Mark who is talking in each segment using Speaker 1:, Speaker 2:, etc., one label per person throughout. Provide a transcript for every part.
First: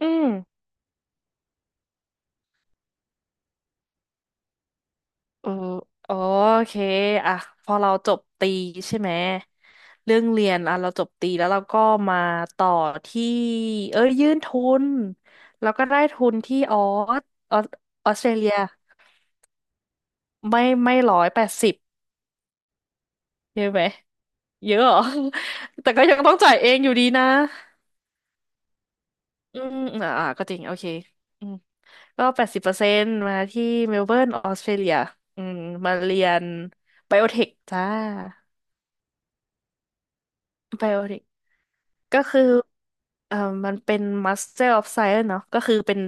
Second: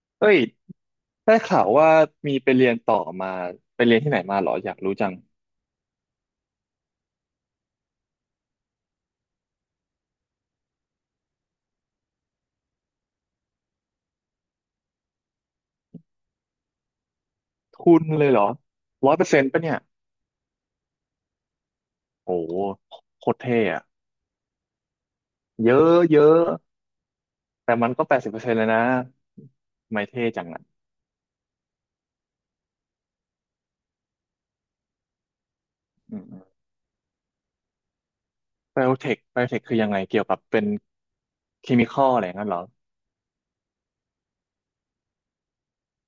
Speaker 1: อื
Speaker 2: เอ้
Speaker 1: ม
Speaker 2: ยได้ข่าวว่ามีไปเรียนต่อมาไปเรียนที่ไหนมาเหรออยากรู้จัง
Speaker 1: เออโอเคอ่ะพอเราจบตรีใช่ไหมเรื่องเรียนอ่ะเราจบตรีแล้วเราก็มาต่อที่เอ้ยยื่นทุนแล้วก็ได้ทุนที่สออส
Speaker 2: ทุน
Speaker 1: ออส
Speaker 2: เล
Speaker 1: เตร
Speaker 2: ยเหรอ
Speaker 1: เลีย
Speaker 2: ร้อยเปอร์เซ็นต์ปะเนี่ย
Speaker 1: ไม่180
Speaker 2: โอ้โหโคตรเท่
Speaker 1: เยอะไห
Speaker 2: อะ
Speaker 1: มเยอะเหรอ
Speaker 2: เย
Speaker 1: แต่
Speaker 2: อะ
Speaker 1: ก็ยั
Speaker 2: เย
Speaker 1: งต้อง
Speaker 2: อะ
Speaker 1: จ่ายเองอยู่ดีนะ
Speaker 2: แต่มันก็แปดสิบเปอร์เซ็นต์เลยนะ
Speaker 1: อืม
Speaker 2: ไม่
Speaker 1: อ่า
Speaker 2: เท่
Speaker 1: อ่า
Speaker 2: จั
Speaker 1: ก็
Speaker 2: ง
Speaker 1: จริง
Speaker 2: อ่ะ
Speaker 1: โอเคอืมก็80%มาที่เมลเบิร์นออสเตรเลียอืมมาเรี
Speaker 2: อืม
Speaker 1: ยนไบโอเทคจ้า
Speaker 2: ไบโอเทคคือยังไงเกี่ยวกับเป็น
Speaker 1: ไบโอเทค
Speaker 2: เคมีคอลอะ
Speaker 1: ก็
Speaker 2: ไรอย่าง
Speaker 1: คือ
Speaker 2: นั้นเหรอ
Speaker 1: เอ่อมันเป็น Master of Science เนาะก็คือเป็น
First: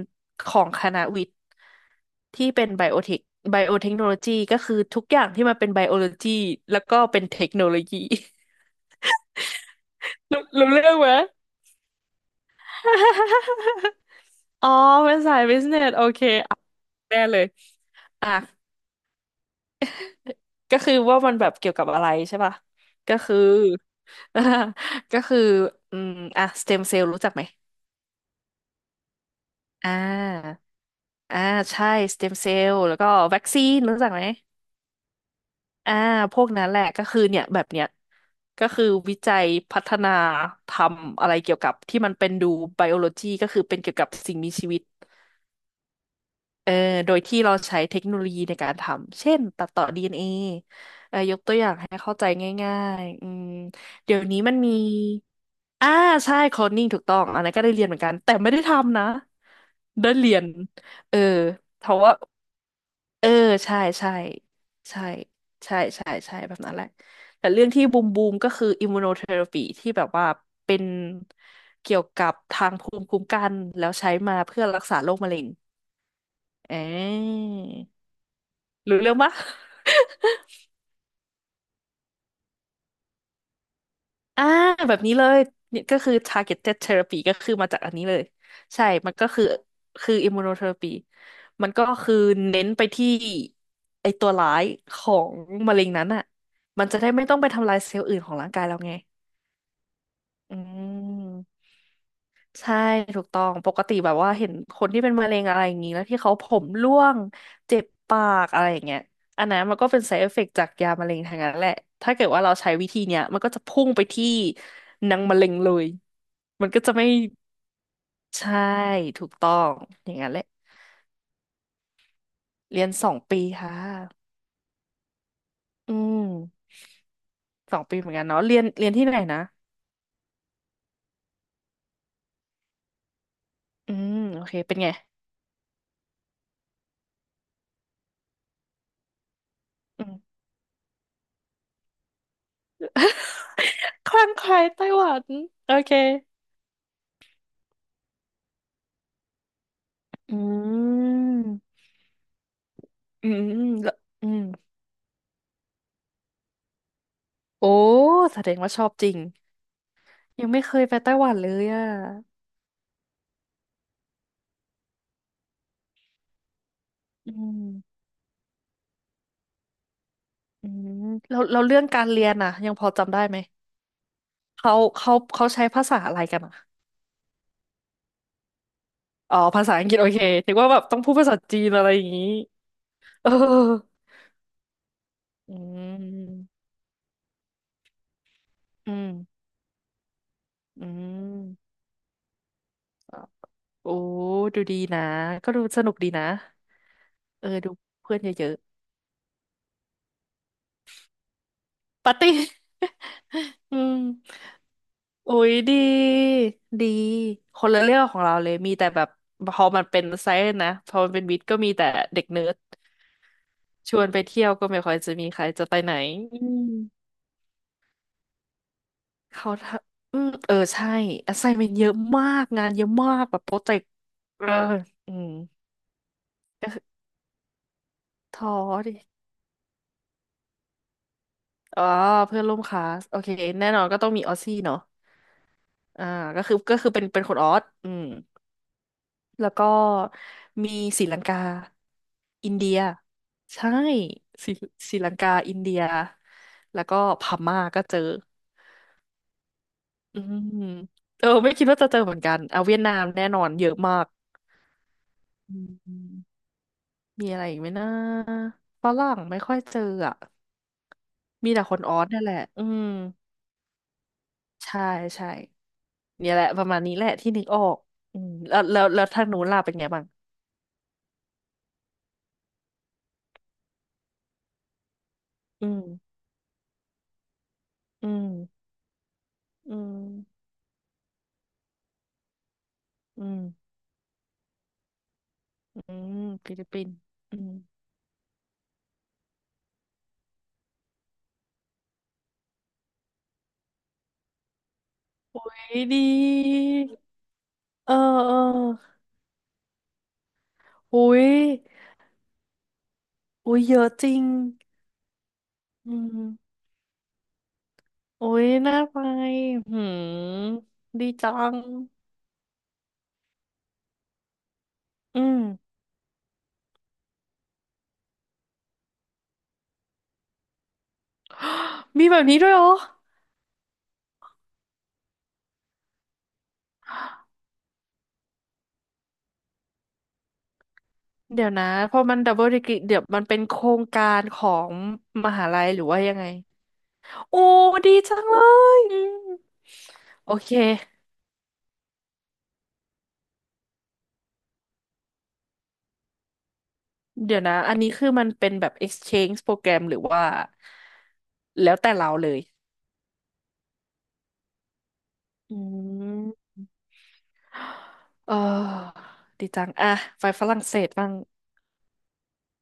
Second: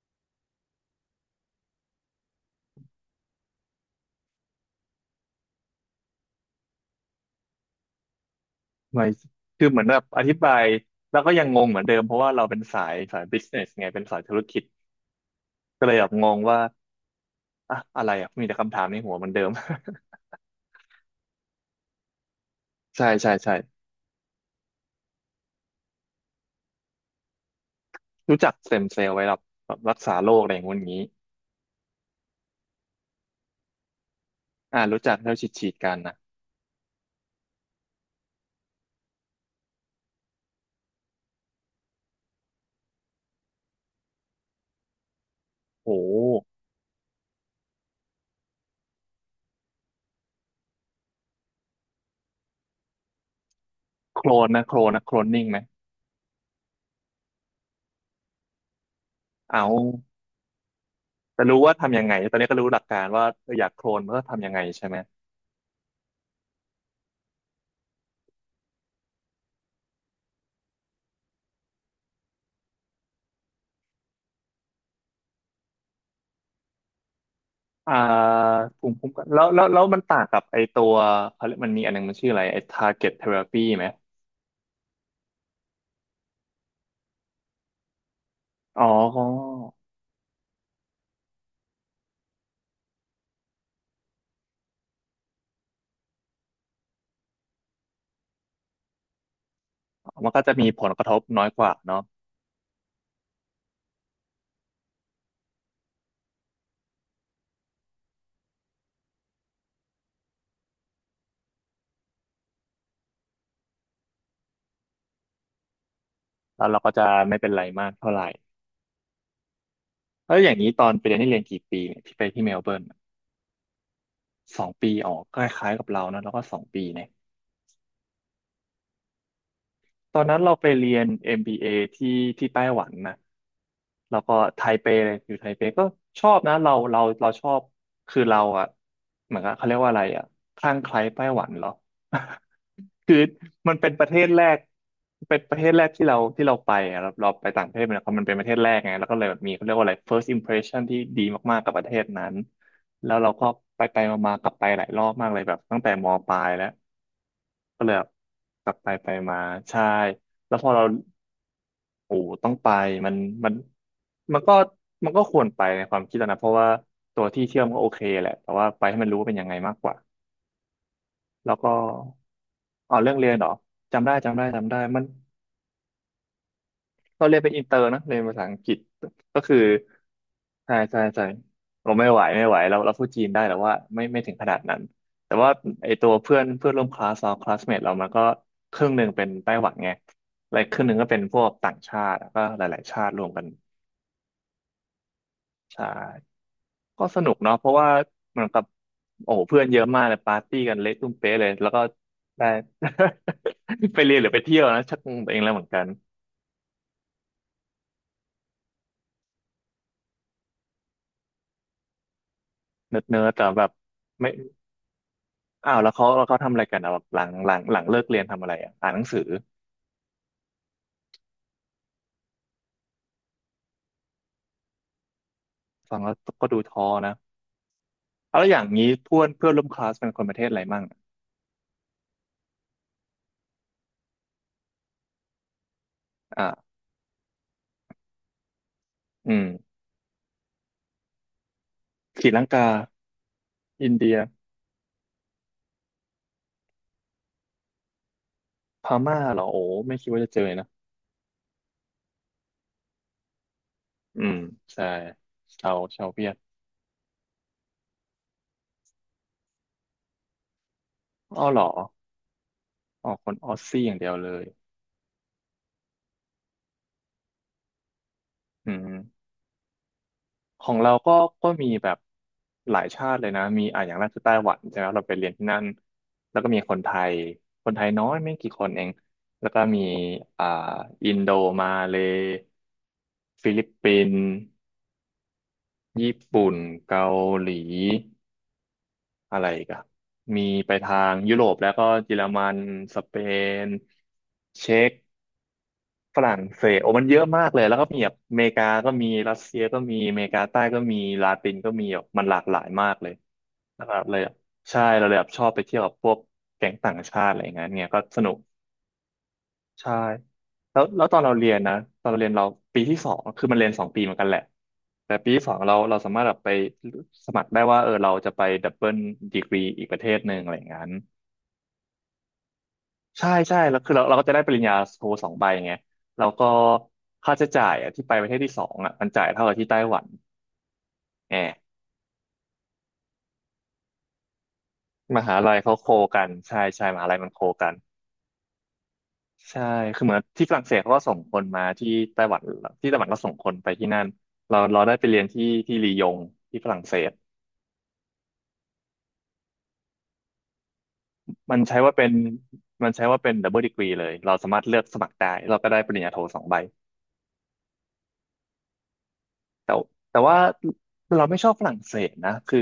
Speaker 1: ของคณะวิทย์ที่เป็นไบโอเทคไบโอเทคโนโลยีก็คือทุกอย่างที่มันเป็นไบโอโลจีแล้วก็เป็นเทคโนโลยี
Speaker 2: ไม่คือเหมือนแบบอ ธิ
Speaker 1: รู้
Speaker 2: บาย
Speaker 1: รู้เรื่องไหม
Speaker 2: แล้วก็ยังงงเหมือนเดิมเพราะว่าเราเป็นสายบิสเนสไง เป็นสายธุรกิจ
Speaker 1: อ๋อเป็นสายบิสเน
Speaker 2: ก็เล
Speaker 1: ส
Speaker 2: ย
Speaker 1: โอ
Speaker 2: แบบ
Speaker 1: เค
Speaker 2: งง
Speaker 1: อ่ะ
Speaker 2: ว่า
Speaker 1: แน่เลย
Speaker 2: อะอะไรอ่ะ
Speaker 1: อ่ะ
Speaker 2: มีแต่คำถามในหัวเหมือนเดิม
Speaker 1: ก็คือว่ามันแบบเกี่ยวกับอะไรใช่ป่ะ
Speaker 2: ใช่
Speaker 1: ก็
Speaker 2: ใช่
Speaker 1: คือ
Speaker 2: ใช่
Speaker 1: ก็คืออืมอ่ะสเต็มเซลล์รู้จักไหม
Speaker 2: รู้จักสเต็มเซลล์ไว้แบบแบบ
Speaker 1: อ่า
Speaker 2: รักษาโรคอะไรอย่างงู้นอย่างนี้
Speaker 1: อ่าใช่สเต็มเซลล์แล้วก็วัคซีนรู้จักไหม
Speaker 2: อ่ารู้จักที่เราฉีดกั
Speaker 1: อ่า
Speaker 2: นนะ
Speaker 1: พวกนั้นแหละก็คือเนี่ยแบบเนี้ยก็คือวิจัยพัฒนาทำอะไรเกี่ยวกับที่มันเป็นดูไบโอโลจีก็คือเป็นเกี่ยวกับสิ่งมีชีวิต
Speaker 2: โอ้
Speaker 1: เอ่อโดยที่เราใช้เทคโนโลยีในการทำเช่นตัดต่อ DNA เอนเอยกตัวอย่างให้เข้าใจง่ายๆอืมเดี๋
Speaker 2: โค
Speaker 1: ยว
Speaker 2: ล
Speaker 1: นี้
Speaker 2: น
Speaker 1: มัน
Speaker 2: นะ
Speaker 1: มี
Speaker 2: โคลนนะโคลนนิ่งไหม
Speaker 1: อ่าใช่โคลนนิ่งถูกต้องอันนั้นก็ได้เรียนเหมือนกันแต่ไม่ได้ทำนะ
Speaker 2: เอา
Speaker 1: ได้เรียนเออ
Speaker 2: แต่รู้ว่า
Speaker 1: เพ
Speaker 2: ทำ
Speaker 1: ราะ
Speaker 2: ยัง
Speaker 1: ว่า
Speaker 2: ไงตอนนี้ก็รู้หลักการว่า
Speaker 1: เออ
Speaker 2: เอออยาก
Speaker 1: ใช่
Speaker 2: โคลนม
Speaker 1: ใช่
Speaker 2: นก็ทำยังไงใช่ไหม
Speaker 1: ใช่ใช่ใช่ใช่แบบนั้นแหละแต่เรื่องที่บูมก็คืออิมมูโนเทอราปีที่แบบว่าเป็นเกี่ยวกับทางภูมิคุ้มกันแล้วใช้มาเพื่อรักษาโรคมะเร็งเออ
Speaker 2: อ่าภูมิ
Speaker 1: รู้
Speaker 2: คุ้ม
Speaker 1: เรื่อง
Speaker 2: กัน
Speaker 1: ปะ
Speaker 2: แล้วมันต่างกับไอตัวเขาเรียกมันมีอันหนึงมันชื่ออะไรไอ target therapy ไหม
Speaker 1: อ่าแบบนี้เลยนี่ก็คือ targeted therapy ก็คือมาจากอันนี้เลย
Speaker 2: อ๋อ
Speaker 1: ใช่มัน
Speaker 2: ก็
Speaker 1: ก็คือคือ immunotherapy มันก็คือเน้นไปที่ไอตัวร้ายของมะเร็งนั้นอ่ะมันจะได้ไม่ต้องไปทำลายเซลล์อื่นของร่างกายเราไง
Speaker 2: มันก็จะ
Speaker 1: อื
Speaker 2: มีผลกระทบน้อย
Speaker 1: ม
Speaker 2: กว่าเนาะ
Speaker 1: ใช่ถูกต้องปกติแบบว่าเห็นคนที่เป็นมะเร็งอะไรอย่างนี้แล้วที่เขาผมร่วงเจ็บปากอะไรอย่างเงี้ยอันนั้นมันก็เป็น side effect จากยามะเร็งทางนั้นแหละถ้าเกิดว่าเราใช้วิธีเนี้ยมันก็จะพุ่งไปที่นางมะเร็งเลย
Speaker 2: แล้
Speaker 1: มั
Speaker 2: ว
Speaker 1: น
Speaker 2: เรา
Speaker 1: ก็
Speaker 2: ก็
Speaker 1: จะ
Speaker 2: จะ
Speaker 1: ไม่
Speaker 2: ไม่เป็นไรมากเท่าไหร่
Speaker 1: ใช่ถูกต้องอย่างนั้น
Speaker 2: แล้
Speaker 1: แห
Speaker 2: ว
Speaker 1: ละ
Speaker 2: อย่างนี้ตอนไปเรียนนี่เรียนกี่ปีเนี่ยที่ไปที่เมลเบิร์น
Speaker 1: เรียนสองปีค่ะ
Speaker 2: สองปีอ๋อคล้ายๆกับ
Speaker 1: อื
Speaker 2: เรานะแล้วก็สอง
Speaker 1: ม
Speaker 2: ปีเนี่ย
Speaker 1: สองปีเหมือนกันเนาะเรียนเรียนที่ไหนนะ
Speaker 2: ตอนนั้นเราไปเรียน MBA ที่ที่ไต้หวันนะ
Speaker 1: อื
Speaker 2: แล้
Speaker 1: ม
Speaker 2: วก็
Speaker 1: โอเค
Speaker 2: ไท
Speaker 1: เป็น
Speaker 2: เป
Speaker 1: ไง
Speaker 2: เลยอยู่ไทเปก็ชอบนะเราชอบคือเราอะเหมือนกับเขาเรียกว่าอะไร
Speaker 1: อืม
Speaker 2: อะคลั่งไคล้ไต้หวันเหรอ คือมันเป็นประ
Speaker 1: ค
Speaker 2: เทศ
Speaker 1: ลั่ง
Speaker 2: แร
Speaker 1: ไค
Speaker 2: ก
Speaker 1: ล้ไต้หวัน
Speaker 2: เป็นประเทศ
Speaker 1: โอ
Speaker 2: แรก
Speaker 1: เค
Speaker 2: ที่เราที่เราไปอะเราไปต่างประเทศมันเป็นประเทศแรกไงแล้วก็เลยแบบมีเขาเรียกว่าอะไร first impression
Speaker 1: อื
Speaker 2: ที่ดีมากๆกับป
Speaker 1: ม
Speaker 2: ระเทศนั้น แล้ว
Speaker 1: อื
Speaker 2: เรา
Speaker 1: ม
Speaker 2: ก็ไป
Speaker 1: แล้ว
Speaker 2: ไป
Speaker 1: อื
Speaker 2: มา
Speaker 1: ม
Speaker 2: ๆกลับไปหลายรอบมากเลยแบบตั้งแต่มปลายแล้ว
Speaker 1: โอ้
Speaker 2: ก็เลยแบบ
Speaker 1: แสดง
Speaker 2: ก
Speaker 1: ว่า
Speaker 2: ลับ
Speaker 1: ชอ
Speaker 2: ไป
Speaker 1: บจ
Speaker 2: ไป
Speaker 1: ริง
Speaker 2: มาใช่
Speaker 1: ยัง
Speaker 2: แล้ว
Speaker 1: ไม่
Speaker 2: พอ
Speaker 1: เคย
Speaker 2: เรา
Speaker 1: ไปไต้หวันเลยอ่ะ
Speaker 2: โอ้ต้องไปมันมันมันก็ควรไปในความคิดเรานะเพราะว่าตัว
Speaker 1: อื
Speaker 2: ที่เที่ยวมันก็โอเค
Speaker 1: ม
Speaker 2: แหละแต่ว่าไปให้มันรู้ว่าเป็นยังไงมากกว่า
Speaker 1: อืมแล้ว
Speaker 2: แล้ว
Speaker 1: แล้ว
Speaker 2: ก็
Speaker 1: เรื่องการเรียนอ่ะยังพอ
Speaker 2: อ๋อเรื่อ
Speaker 1: จำ
Speaker 2: ง
Speaker 1: ได้
Speaker 2: เรียน
Speaker 1: ไหม
Speaker 2: เหรอจำได้จำได้จำ
Speaker 1: เขา
Speaker 2: ได้มัน
Speaker 1: เขาเขาใช้ภาษาอะไรกันอ่ะ
Speaker 2: เราเรียนเป็นอินเตอร์นะเรียนภาษาอังกฤษ
Speaker 1: อ๋อ
Speaker 2: ก็คือ
Speaker 1: ภาษาอังกฤษโอเคนึกว่า
Speaker 2: ใช่
Speaker 1: แบบต้อ
Speaker 2: ใช่
Speaker 1: งพูด
Speaker 2: ใช่
Speaker 1: ภาษาจีนอะไร
Speaker 2: เรา
Speaker 1: อ
Speaker 2: ไม่
Speaker 1: ย่าง
Speaker 2: ไหว
Speaker 1: งี้
Speaker 2: ไม่ไหวเราพูดจี
Speaker 1: เอ
Speaker 2: น
Speaker 1: อ
Speaker 2: ได้แต่ว่าไม่ถึงขนาดนั้นแต่ว่า
Speaker 1: อื
Speaker 2: ไอตัวเพื่อน
Speaker 1: ม
Speaker 2: เพื่อนร่วมคลาสเราคลาสเมทเรามันก็ครึ่
Speaker 1: อื
Speaker 2: งหนึ่
Speaker 1: ม
Speaker 2: งเป็นไต้หวันไงและครึ่
Speaker 1: อื
Speaker 2: งหนึ่งก็เป็นพวกต่า
Speaker 1: ม
Speaker 2: งชาติแล้วก็หลายๆชาติ
Speaker 1: อ่ะ
Speaker 2: รวมกัน
Speaker 1: โอ้ดูดีนะก็ดูส
Speaker 2: ใช่
Speaker 1: นุกดีนะ
Speaker 2: ก็สนุก
Speaker 1: เออ
Speaker 2: เนาะเพ
Speaker 1: ดู
Speaker 2: ราะว่า
Speaker 1: เพื่อน
Speaker 2: เหมื
Speaker 1: เย
Speaker 2: อน
Speaker 1: อะ
Speaker 2: กับ
Speaker 1: ๆ
Speaker 2: โอ้โหเพื่อนเยอะมากเลยปาร์ตี้กันเละตุ้มเป๊ะเลยแล้วก็
Speaker 1: ปาร์ตี้
Speaker 2: ได้
Speaker 1: อื ม
Speaker 2: ไปเรียนหรือไปเที่ยวนะชักงงตัว
Speaker 1: อุ๊
Speaker 2: เองแล้
Speaker 1: ย
Speaker 2: วเหมือน
Speaker 1: ดี
Speaker 2: กัน
Speaker 1: ดีคนละเรื่องของเราเลยมีแต่แบบพอมันเป็นไซส์นะพอมันเป็นวิทย์ก็มีแต่เด็กเนิร์ด
Speaker 2: เนิร์ดๆแต่แบบ
Speaker 1: ชวนไป
Speaker 2: ไม่
Speaker 1: เที่ยวก็ไม่ค่อยจะมีใครจะ
Speaker 2: อ้า
Speaker 1: ไป
Speaker 2: วแล้
Speaker 1: ไห
Speaker 2: ว
Speaker 1: น
Speaker 2: เขาแล้วเขา
Speaker 1: อื
Speaker 2: ทำอะไร
Speaker 1: ม
Speaker 2: กันอ่ะแบบหลังเลิกเรียนทำอะไรอ่ะอ่านหนังสือ
Speaker 1: เขาทำอืมเออใช่ assignment เยอะมากงานเยอะมากแบบโปรเจกต์เอออืม
Speaker 2: ฟังแล้วก็ดู
Speaker 1: ก็คื
Speaker 2: ท้
Speaker 1: อ
Speaker 2: อนะเอาแล้ว
Speaker 1: ท้อ
Speaker 2: อย่างนี้
Speaker 1: ดิ
Speaker 2: เพื่อนเพื่อนร่วมคลาสเป็นคนประเทศอะไรมั่ง
Speaker 1: อ๋อเพื่อนร่วมคลาสโอเคแน่นอนก็ต้องมีออสซี่เนาะอ่าก็คือ
Speaker 2: อ่า
Speaker 1: ก็คือเป็นคนออสอืม
Speaker 2: อืม
Speaker 1: แล้วก็มีศรีลังกา
Speaker 2: ศรีลัง
Speaker 1: อิน
Speaker 2: กา
Speaker 1: เดียใช่
Speaker 2: อินเดีย
Speaker 1: ศรีศรีลังกาอินเดียแล้วก็พม่าก็เจอ
Speaker 2: พม่าเหรอโอ้ไม่คิด
Speaker 1: อื
Speaker 2: ว่าจะ
Speaker 1: ม
Speaker 2: เจอนะ
Speaker 1: เออไม่คิดว่าจะเจอเหมือนกันเอาเวียดนามแน่นอนเยอะมาก
Speaker 2: อืมใช่
Speaker 1: อื
Speaker 2: ชาวชาวเวียด
Speaker 1: มมีอะไรอีกไหมนะฝรั่งไม่ค่อยเจออ่ะ
Speaker 2: อ้อ
Speaker 1: มี
Speaker 2: เหร
Speaker 1: แต่
Speaker 2: อ
Speaker 1: คนออสนั่นแหละอืม
Speaker 2: อ๋อคนออสซี่อย่างเดียวเลย
Speaker 1: ใช่ใช่เนี่ยแหละประมาณนี้แหละที่นึกออกอืมแล้ว
Speaker 2: อื
Speaker 1: แล้วแล้วทาง
Speaker 2: ม
Speaker 1: นู้นล่ะเป็นไงบ้าง
Speaker 2: ของเราก็ก็มีแบบหลายชาติเลยนะมีอ่ะอย่างแรกคือไต้หวันใช่ไหมเราไปเรียนที่นั่น
Speaker 1: อืม
Speaker 2: แล้วก็มีคนไทยคนไทยน้อ
Speaker 1: อื
Speaker 2: ย
Speaker 1: ม
Speaker 2: ไม่กี่คนเองแล้วก็
Speaker 1: อื
Speaker 2: มี
Speaker 1: ม
Speaker 2: อ่าอินโดมาเลย์
Speaker 1: อืม
Speaker 2: ฟิลิปปินส์
Speaker 1: อื
Speaker 2: ญี่
Speaker 1: ม
Speaker 2: ปุ่
Speaker 1: ฟิ
Speaker 2: น
Speaker 1: ลิปปินส์
Speaker 2: เกา
Speaker 1: อื
Speaker 2: ห
Speaker 1: ม
Speaker 2: ลี อะไรอีกันมีไปทางยุโรปแล้วก็เยอรมันสเปนเช็ก
Speaker 1: ดีด
Speaker 2: ฝรั่ง
Speaker 1: ี
Speaker 2: เศสโอ้มันเยอะมากเลยแล้วก็
Speaker 1: เออ
Speaker 2: มีแบบ
Speaker 1: เอ
Speaker 2: อเมริกาก็
Speaker 1: อ
Speaker 2: มีรัสเซียก็มีอเมริกาใต้ก็มี
Speaker 1: อุ้ย
Speaker 2: ลาตินก็มีแบบมันหลากหลายมากเลย
Speaker 1: อุ้ยเย
Speaker 2: นะ
Speaker 1: อะ
Speaker 2: ครับ
Speaker 1: จริ
Speaker 2: เลย
Speaker 1: ง
Speaker 2: แบบใช่เราเลยแบบชอบไปเที่ยวกั
Speaker 1: อื
Speaker 2: บพวก
Speaker 1: ม
Speaker 2: แก๊งต่างชาติอะไรอย่างเงี้ยเนี่ยก็ส
Speaker 1: อุ้
Speaker 2: นุก
Speaker 1: ยน่าไปหื
Speaker 2: ใช่
Speaker 1: ม
Speaker 2: แล้วแล้
Speaker 1: ดี
Speaker 2: วตอน
Speaker 1: จั
Speaker 2: เราเรีย
Speaker 1: ง
Speaker 2: นนะตอนเราเรียนเราปีที่สองคือมันเรียนสองปีเหมือนกันแหละแต่
Speaker 1: อื
Speaker 2: ปี
Speaker 1: ม
Speaker 2: ที่สองเราสามารถแบบไปสมัครได้ว่าเออเราจะไปดับเบิลดีกรีอีกประเทศหนึ่งอะไรอย่างนั้น
Speaker 1: มีแบบนี้ด้วยเหรอ
Speaker 2: ใช่ใช่แล้วคือเราก็จะได้ปริญญาโทสองใบไงแล้วก็ค่าใช้จ่ายอะที่ไปประเทศที่สองอ่ะมันจ่ายเท่ากับที่ไต้หวัน
Speaker 1: เดี๋ยว
Speaker 2: แห
Speaker 1: นะ
Speaker 2: ม
Speaker 1: พอมันดับเบิลดีกรีเดี๋ยวมันเป็นโครงการของ
Speaker 2: ม
Speaker 1: ม
Speaker 2: หา
Speaker 1: หา
Speaker 2: ลัย
Speaker 1: ลัย
Speaker 2: เขา
Speaker 1: หรือ
Speaker 2: โค
Speaker 1: ว่ายัง
Speaker 2: กั
Speaker 1: ไง
Speaker 2: นใช่ใช่มหาลัยมัน
Speaker 1: โอ้
Speaker 2: โคกัน
Speaker 1: ดีจังเลยอืม
Speaker 2: ใช่คือเหมือน
Speaker 1: โอ
Speaker 2: ที่
Speaker 1: เค
Speaker 2: ฝรั่งเศสเขาก็ส่งคนมาที่ไต้หวันที่ไต้หวันก็ส่งคนไปที่นั่นเราได้ไปเรียนที่ลียงที่ฝรั่งเศส
Speaker 1: เดี๋ยวนะอันนี้คือมันเป็นแบบ exchange โปรแกรมหรือว่า
Speaker 2: มัน
Speaker 1: แล้ว
Speaker 2: ใช้
Speaker 1: แต่
Speaker 2: ว่าเป็
Speaker 1: เรา
Speaker 2: น
Speaker 1: เลย
Speaker 2: มันใช้ว่าเป็นดับเบิลดีกรีเลยเราสามารถเลือกสมัครได้
Speaker 1: อื
Speaker 2: เราก็ได้ปริญญาโทสอง
Speaker 1: ม
Speaker 2: ใบ
Speaker 1: เออดีจัง
Speaker 2: แต่
Speaker 1: อ่ะ
Speaker 2: แต่
Speaker 1: ไป
Speaker 2: ว่า
Speaker 1: ฝรั่งเศสบ้าง
Speaker 2: เราไม่ชอบฝรั่งเศสนะคือ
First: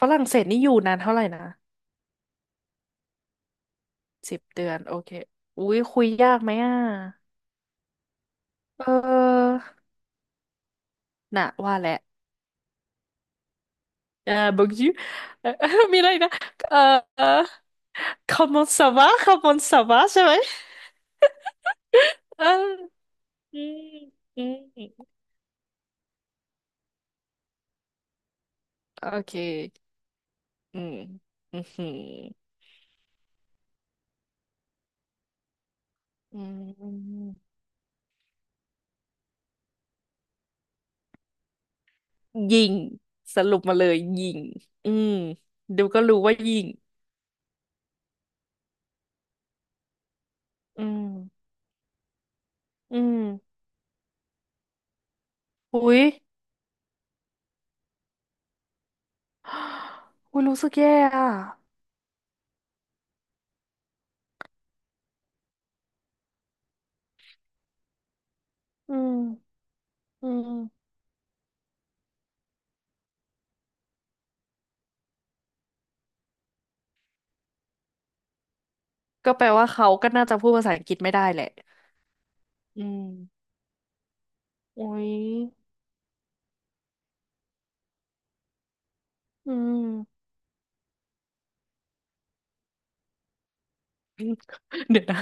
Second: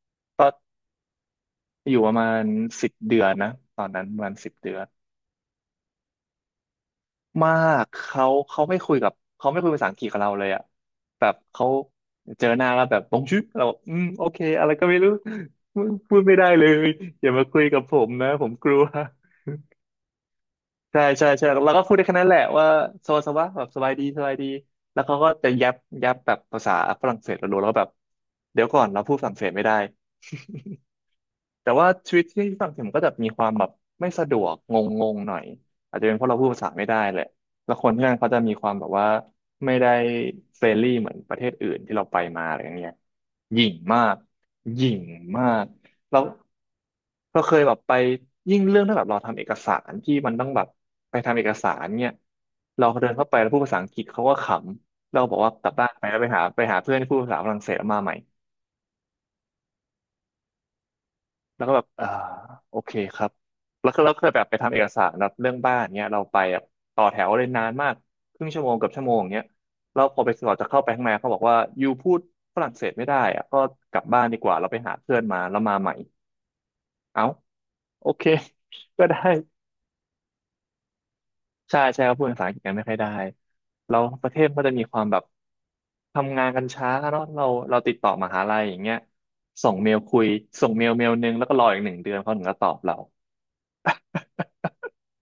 Speaker 1: ฝรั่งเศส
Speaker 2: ก็
Speaker 1: นี่อยู่นานเท่าไหร่นะ
Speaker 2: อยู่ประมาณสิบเดือนนะตอนนั้นประมาณ
Speaker 1: สิบ
Speaker 2: สิบ
Speaker 1: เดื
Speaker 2: เดื
Speaker 1: อ
Speaker 2: อ
Speaker 1: น
Speaker 2: น
Speaker 1: โอเคอุ้ยคุยยากไหมอ่ะ
Speaker 2: มากเขาเขาไม่
Speaker 1: เ
Speaker 2: คุยกับเขา
Speaker 1: ออ
Speaker 2: ไม่คุยภาษาอังกฤษกับเราเลยอ่ะแบบ
Speaker 1: น่ะ
Speaker 2: เขา
Speaker 1: ว่าแหละ
Speaker 2: เจอหน้าแล้วแบบบงชื่อเราบอกอืมโอ
Speaker 1: เออ
Speaker 2: เค
Speaker 1: บอ
Speaker 2: อะ
Speaker 1: ก
Speaker 2: ไรก็
Speaker 1: ยู
Speaker 2: ไม่รู้
Speaker 1: เออ มี อะไร
Speaker 2: พูด
Speaker 1: นะ
Speaker 2: ไม่ได้เล
Speaker 1: เออ
Speaker 2: ย
Speaker 1: เอ
Speaker 2: อ
Speaker 1: อ
Speaker 2: ย่ามาคุยกับผมนะผมก
Speaker 1: comment
Speaker 2: ลัว
Speaker 1: ça va comment ça va ใช่ไหม
Speaker 2: ใช่ใช่ใช่เราก็พูดได้แค่นั้นแหละ
Speaker 1: เอ
Speaker 2: ว่า
Speaker 1: อ
Speaker 2: สวัสดี
Speaker 1: อื
Speaker 2: แบบ
Speaker 1: ม
Speaker 2: สบายดีสบาย
Speaker 1: อื
Speaker 2: ดีแล้ว
Speaker 1: ม
Speaker 2: เขาก็จะยับแบบภาษาฝรั่งเศสเราดูแล้วก็แบบเดี๋ยวก่อนเรา
Speaker 1: โอ
Speaker 2: พูดฝ
Speaker 1: เค
Speaker 2: รั่งเศสไม่ได้
Speaker 1: อื มอืมอ
Speaker 2: แต่
Speaker 1: หื
Speaker 2: ว่า
Speaker 1: อ
Speaker 2: ชีวิตที่ฝรั่งเศสมก็จะมีความแบบไม่สะดวกงงงหน่อยอาจจะเป็นเพราะเรา
Speaker 1: อื
Speaker 2: พูดภาษาไม่ได้แหละ
Speaker 1: ม
Speaker 2: แล้วคนที่นั่นเขาจะมีความแบบว่าไม่ได้เฟรนลี่เหมือนประเทศอื่นที่เราไปมาอะ
Speaker 1: ยิ
Speaker 2: ไรอ
Speaker 1: ง
Speaker 2: ย่างเงี้ย
Speaker 1: สรุ
Speaker 2: ห
Speaker 1: ป
Speaker 2: ยิ่ง
Speaker 1: มาเลย
Speaker 2: มาก
Speaker 1: ยิง
Speaker 2: ห
Speaker 1: อื
Speaker 2: ยิ่ง
Speaker 1: ม
Speaker 2: มาก
Speaker 1: ดูก็
Speaker 2: แล้
Speaker 1: รู้
Speaker 2: ว
Speaker 1: ว่ายิง
Speaker 2: เราเคยแบบไปยิ่งเรื่องที่แบบเราทำเอกสารที่มันต้องแบบ
Speaker 1: อืม
Speaker 2: ไปทำเอกสารเนี่ยเรา
Speaker 1: อื
Speaker 2: เดิน
Speaker 1: ม
Speaker 2: เข้าไปแล้วพูดภาษาอังกฤษเขาก็ขำเราบอกว่ากลับบ้าน
Speaker 1: อุ๊ย
Speaker 2: ไปแล้วไปหาเพื่อนที่พูดภาษาฝรั่งเศสแล้วมาใหม่
Speaker 1: อุ๊ยรู้สึกแย่อะ
Speaker 2: แล้วก็แบบอ่าโอเคครับแล้วก็เราเคยแบบไปทำเอกสารแบบเรื่องบ้านเนี้ยเราไปแบบต่อแถวเลยนานมากครึ่งชั่วโมงเกับ
Speaker 1: อื
Speaker 2: ชั่วโม
Speaker 1: ม
Speaker 2: งเนี้ยแล้วพอ
Speaker 1: อื
Speaker 2: ไปสอบจะเข้าไป
Speaker 1: ม
Speaker 2: ข้างในเขาบอกว่ายูพูดฝรั่งเศสไม่ได้อะก็กลับบ้านดีกว่าเราไปหาเพื่อนมาแล้วมาใหม่เอ้าโอเค ก็ได้
Speaker 1: ก็แปลว่าเขาก็น่าจะพูดภาษาอังกฤษไม่ได้แหละ
Speaker 2: ใช่ใช่เขาพูดภาษาอังกฤษกัน
Speaker 1: อื
Speaker 2: ไม่ค่อย
Speaker 1: ม
Speaker 2: ได้เราประเทศก็จะมี
Speaker 1: อุ้
Speaker 2: ความ
Speaker 1: ย
Speaker 2: แบบทำงานกันช้าเนาะเราติดต่อมหาลัยอย่างเงี้ย
Speaker 1: อื
Speaker 2: ส่งเมลคุ
Speaker 1: ม
Speaker 2: ยส่งเมลนึงแล้วก็รออีก1 เดือนเขาถึงจะตอบเรา
Speaker 1: เดี๋ยวนะ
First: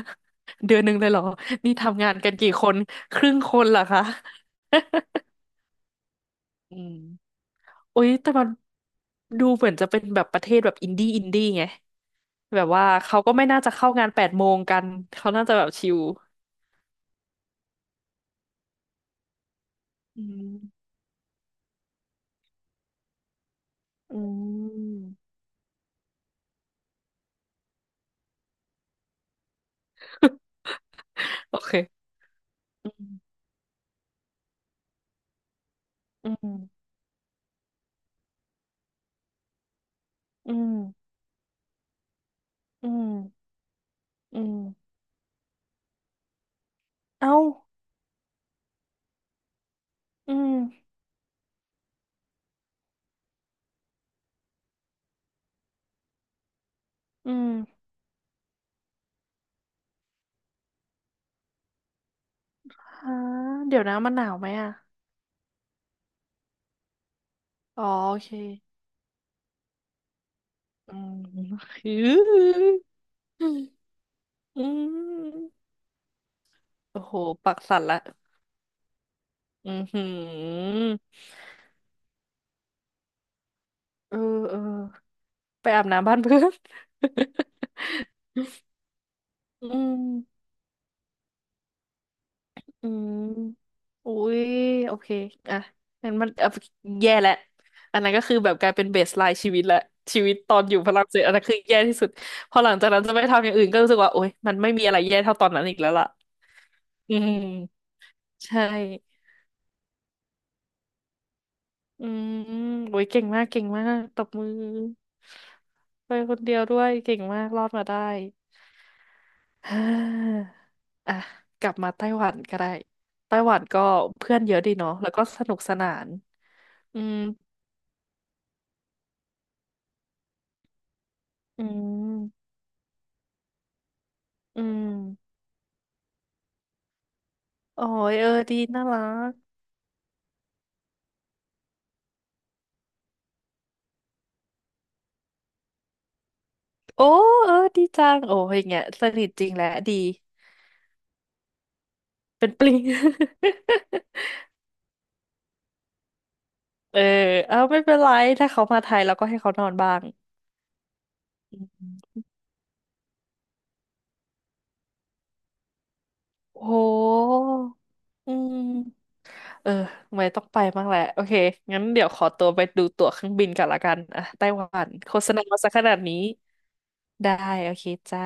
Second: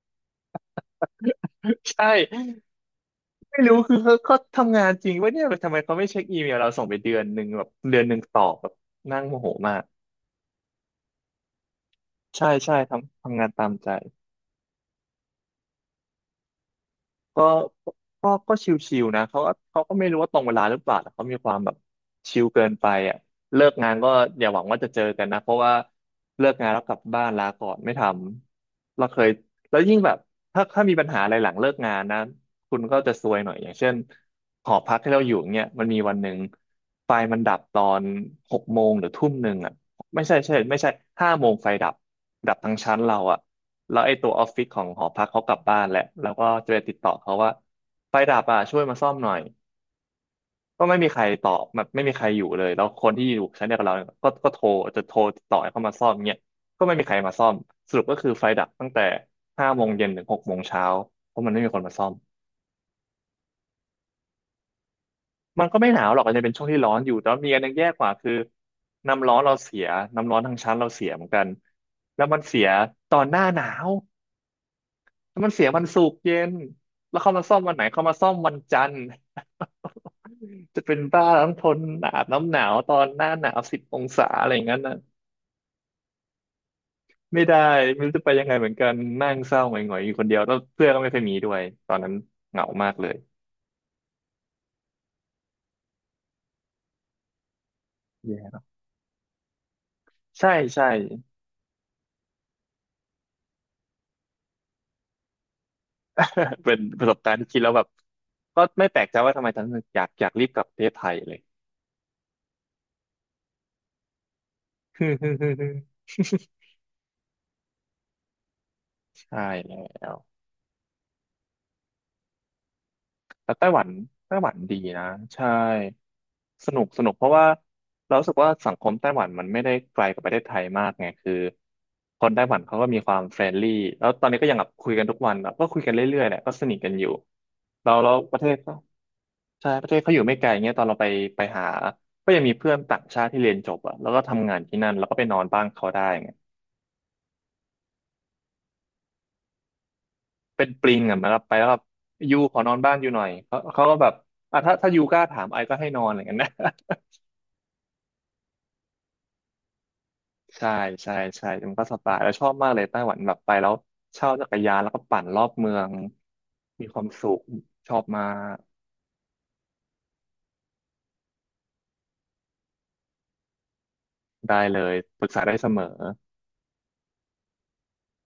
Speaker 1: เดือนหนึ่งเลยเหรอนี่ ทำ
Speaker 2: ใช่
Speaker 1: งานกันกี่คนครึ่งค
Speaker 2: ไม่
Speaker 1: น
Speaker 2: รู้
Speaker 1: เหรอ
Speaker 2: คือ
Speaker 1: คะ
Speaker 2: เขาทำงานจริงว่าเนี่ยทำไมเขาไม่เช็คอีเมลเรา
Speaker 1: อื
Speaker 2: ส่งไป
Speaker 1: ม
Speaker 2: เดือนหนึ่งแบบเดือ
Speaker 1: อุ้
Speaker 2: น
Speaker 1: ย
Speaker 2: หนึ่ง
Speaker 1: แต่
Speaker 2: ตอ
Speaker 1: มัน
Speaker 2: บแบบนั่งโม
Speaker 1: ดู
Speaker 2: โห
Speaker 1: เหมือ
Speaker 2: มา
Speaker 1: น
Speaker 2: ก
Speaker 1: จะเป็นแบบประเทศแบบอินดี้ไง
Speaker 2: ใช่
Speaker 1: แบบ
Speaker 2: ใช่
Speaker 1: ว่าเขา
Speaker 2: ทำ
Speaker 1: ก็
Speaker 2: ทำ
Speaker 1: ไม่
Speaker 2: งาน
Speaker 1: น่า
Speaker 2: ตา
Speaker 1: จะ
Speaker 2: มใจ
Speaker 1: เข้างาน8 โมงกันเขาน่าจะแบบชิล
Speaker 2: ก็ก็ชิวๆนะเขาก็ไม่รู้
Speaker 1: อื
Speaker 2: ว่าตรง
Speaker 1: ม
Speaker 2: เวลาหรือเปล่าแต่เขามีความแบบชิลเกินไปอ่ะเลิกงานก็
Speaker 1: อื
Speaker 2: อย่าหวังว่าจะเจ
Speaker 1: ม
Speaker 2: อกันนะเพราะว่าเลิกงานแล้วกลับบ้านลาก่อนไม่ทำเราเคยแล้วยิ่งแบบถ้ามีปัญหาอะไรห ลัง
Speaker 1: โอ
Speaker 2: เลิกงาน
Speaker 1: เค
Speaker 2: นะคุณ
Speaker 1: อื
Speaker 2: ก็จะ
Speaker 1: ม
Speaker 2: ซวยหน่อยอย่างเช่นหอพักที่เราอยู่เนี่ยมันมีวันห
Speaker 1: อื
Speaker 2: นึ่ง
Speaker 1: ม
Speaker 2: ไฟมันดับตอนหกโมงหรือทุ่มหนึ่งอ่ะ ไม่ใช่
Speaker 1: อื
Speaker 2: ใช่ไม่ใช่
Speaker 1: ม
Speaker 2: 5 โมงไฟดับทั้ง
Speaker 1: อื
Speaker 2: ชั้นเราอะ
Speaker 1: ม
Speaker 2: แล้วไอ้ตัว
Speaker 1: อื
Speaker 2: ออฟฟิศของ
Speaker 1: ม
Speaker 2: หอพักเขากลับบ้านแล้วแล้วก็จะไปติดต่อเขา
Speaker 1: เอ้า
Speaker 2: ว่าไฟดับอะช่วยมาซ่อมหน่อย
Speaker 1: อืม
Speaker 2: ก็ไม่มีใครตอบแบบไม่มีใครอยู่เลยแล้วคนที่อยู่ชั้นเดียวกับเราเนี่ยก็ก็โทรจะโทรติดต่อให้เขามาซ่อมเนี่ยก็ไม่มีใคร
Speaker 1: อื
Speaker 2: มาซ่อ
Speaker 1: ม
Speaker 2: มสรุปก็คือไฟดับตั้งแต่5 โมงเย็นถึง6 โมงเช้าเพราะมันไม่มีคนมาซ่อม
Speaker 1: ฮะเดี๋ยวนะมันหนาวไหมอ่ะ
Speaker 2: มันก็ไม่หนาวหรอกอาจจะเป็นช่วงที่ร้อนอยู่แต่ว่ามีอันหนึง
Speaker 1: อ๋อ
Speaker 2: แย่กว่า
Speaker 1: โอเค
Speaker 2: คือน้ำร้อนเราเสียน้ำร้อนทางชั้นเรา
Speaker 1: อื
Speaker 2: เสีย
Speaker 1: ม
Speaker 2: เหมือนกัน
Speaker 1: อื
Speaker 2: แล้วมันเสียตอนหน้าหนา
Speaker 1: อ
Speaker 2: ว
Speaker 1: อื
Speaker 2: แล้ว
Speaker 1: ม
Speaker 2: มันเสียวันศุกร์เย็น
Speaker 1: โอ้โห
Speaker 2: แล้วเขามา
Speaker 1: ปั
Speaker 2: ซ่อ
Speaker 1: ก
Speaker 2: มวัน
Speaker 1: สั่
Speaker 2: ไหน
Speaker 1: นละ
Speaker 2: เขามาซ่อมวันจันทร์
Speaker 1: อือหื อ
Speaker 2: จะเป็นบ้าต้องทนอาบน้ำหนาวตอนหน้าหนาวสิบอง
Speaker 1: เออ
Speaker 2: ศาอะไร
Speaker 1: เอ
Speaker 2: อ
Speaker 1: อ
Speaker 2: ย่างนั้นน่ะ
Speaker 1: ไปอาบน้ำบ้านเพื่อน
Speaker 2: ไม่ได้ไม่รู้จะไป ยังไงเหมือนกันนั่งเศร้า
Speaker 1: อื
Speaker 2: หงอยๆอยู่คนเดียว
Speaker 1: ม
Speaker 2: แล้วเพื่อนก็ไม่เคอยมีด้วยตอนนั้นเหงา
Speaker 1: อื
Speaker 2: มากเลย
Speaker 1: มอุ้ยโอเค อ่ะงั้นมันอ่ะแย่แล้วอันนั้นก็คือแบบ
Speaker 2: yeah.
Speaker 1: กลายเป็นเบสไลน์ชีวิตและ ชีวิต
Speaker 2: ใช่
Speaker 1: ตอนอยู่
Speaker 2: ใช่
Speaker 1: ฝรั่งเศสอันนั้นคือแย่ที่สุดพอหลังจากนั้นจะไม่ทำอย่างอื่นก็รู้สึกว่าโอ๊ย มันไม่มีอะไรแย่เท่าตอนนั้นอีกแล้วล่ะ
Speaker 2: เป็นประส
Speaker 1: อื
Speaker 2: บการณ์ที่คิดแล้วแบบ
Speaker 1: ม
Speaker 2: ก็
Speaker 1: ใช่
Speaker 2: ไม่แปลกใจว่าทำไมฉันอยากรีบกลับประเทศไทยเลย
Speaker 1: อืมโอ้ยเก่งมากเก่งมากตบมือ ไป คนเดียวด้วย เก่งมากรอดมาได้
Speaker 2: ใช่ แล้
Speaker 1: ฮ่
Speaker 2: ว
Speaker 1: าอ่ะกลับมาไต้หวันก็ได้ไต้
Speaker 2: แต่
Speaker 1: หวัน
Speaker 2: ไต้ห
Speaker 1: ก็
Speaker 2: วัน
Speaker 1: เพื่
Speaker 2: ไต้
Speaker 1: อน
Speaker 2: หวั
Speaker 1: เย
Speaker 2: น
Speaker 1: อะดี
Speaker 2: ดี
Speaker 1: เนาะ
Speaker 2: นะ
Speaker 1: แล้วก็ส
Speaker 2: ใช่
Speaker 1: นุกสนาน
Speaker 2: สนุก
Speaker 1: อื
Speaker 2: สนุก
Speaker 1: ม
Speaker 2: เพราะว่าเรารู้สึกว่าสังคมไต้หวันมันไม่ได้ไกลกับประเทศไทยมากไงคือ
Speaker 1: อื
Speaker 2: คนไต้
Speaker 1: ม
Speaker 2: หวันเขาก็มีความเฟรนลี่แล้วตอนนี้ก็ยัง
Speaker 1: อื
Speaker 2: แบบ
Speaker 1: ม
Speaker 2: คุยกันทุกวันแบบก็คุยกันเรื่อยๆแหละก็สนิทกันอยู่
Speaker 1: โอ้
Speaker 2: เรา
Speaker 1: ยเออ
Speaker 2: ประเท
Speaker 1: ดี
Speaker 2: ศก็
Speaker 1: น่ารัก
Speaker 2: ใช่ประเทศเขาอยู่ไม่ไกลเงี้ยตอนเราไปหาก็ยังมีเพื่อนต่างชาติที่เรียนจบอะแล้วก็ทำงานที่นั่นแล้วก็ไปนอนบ้านเขาได้ไง
Speaker 1: โอ้เออดีจังโอ้ยอย่างเงี้ยสนิทจริงแหละดี
Speaker 2: เป็นปลิงอะมันก็ไปแล้วแบบยู
Speaker 1: เป็น
Speaker 2: ขอ
Speaker 1: ป
Speaker 2: น
Speaker 1: ลิ
Speaker 2: อ
Speaker 1: ง
Speaker 2: นบ้านอยู่หน่อยเขาก็แบบอ่ะถ้ายูกล้าถามไอก็ให้นอนอะไรเงี้ยนะ
Speaker 1: เออเอาไม่เป็นไรถ้าเขามาไทยเราก็ให้เขานอนบ้าง
Speaker 2: ใช่ใช่ใช่
Speaker 1: อ
Speaker 2: มันก็สบาย
Speaker 1: ืม
Speaker 2: แล้วชอบมากเลยไต้หวันแบบไปแล้วเช่าจักรยานแล้วก็ปั่นรอบเมือง
Speaker 1: โอ้โห
Speaker 2: มีความสุขชอบมา
Speaker 1: อื
Speaker 2: ก
Speaker 1: มเออไม่ต้องไปบ้างแหละโอเคงั้นเดี๋ยวขอตัวไปดูตั๋วเครื่องบินกันละกันอ่ะไต้
Speaker 2: ได้
Speaker 1: ห
Speaker 2: เล
Speaker 1: วัน
Speaker 2: ย
Speaker 1: โฆ
Speaker 2: ปรึ
Speaker 1: ษ
Speaker 2: กษา
Speaker 1: ณา
Speaker 2: ได้
Speaker 1: มา
Speaker 2: เส
Speaker 1: ซะ
Speaker 2: ม
Speaker 1: ข
Speaker 2: อ
Speaker 1: นาดนี้ได้โอเคจ้า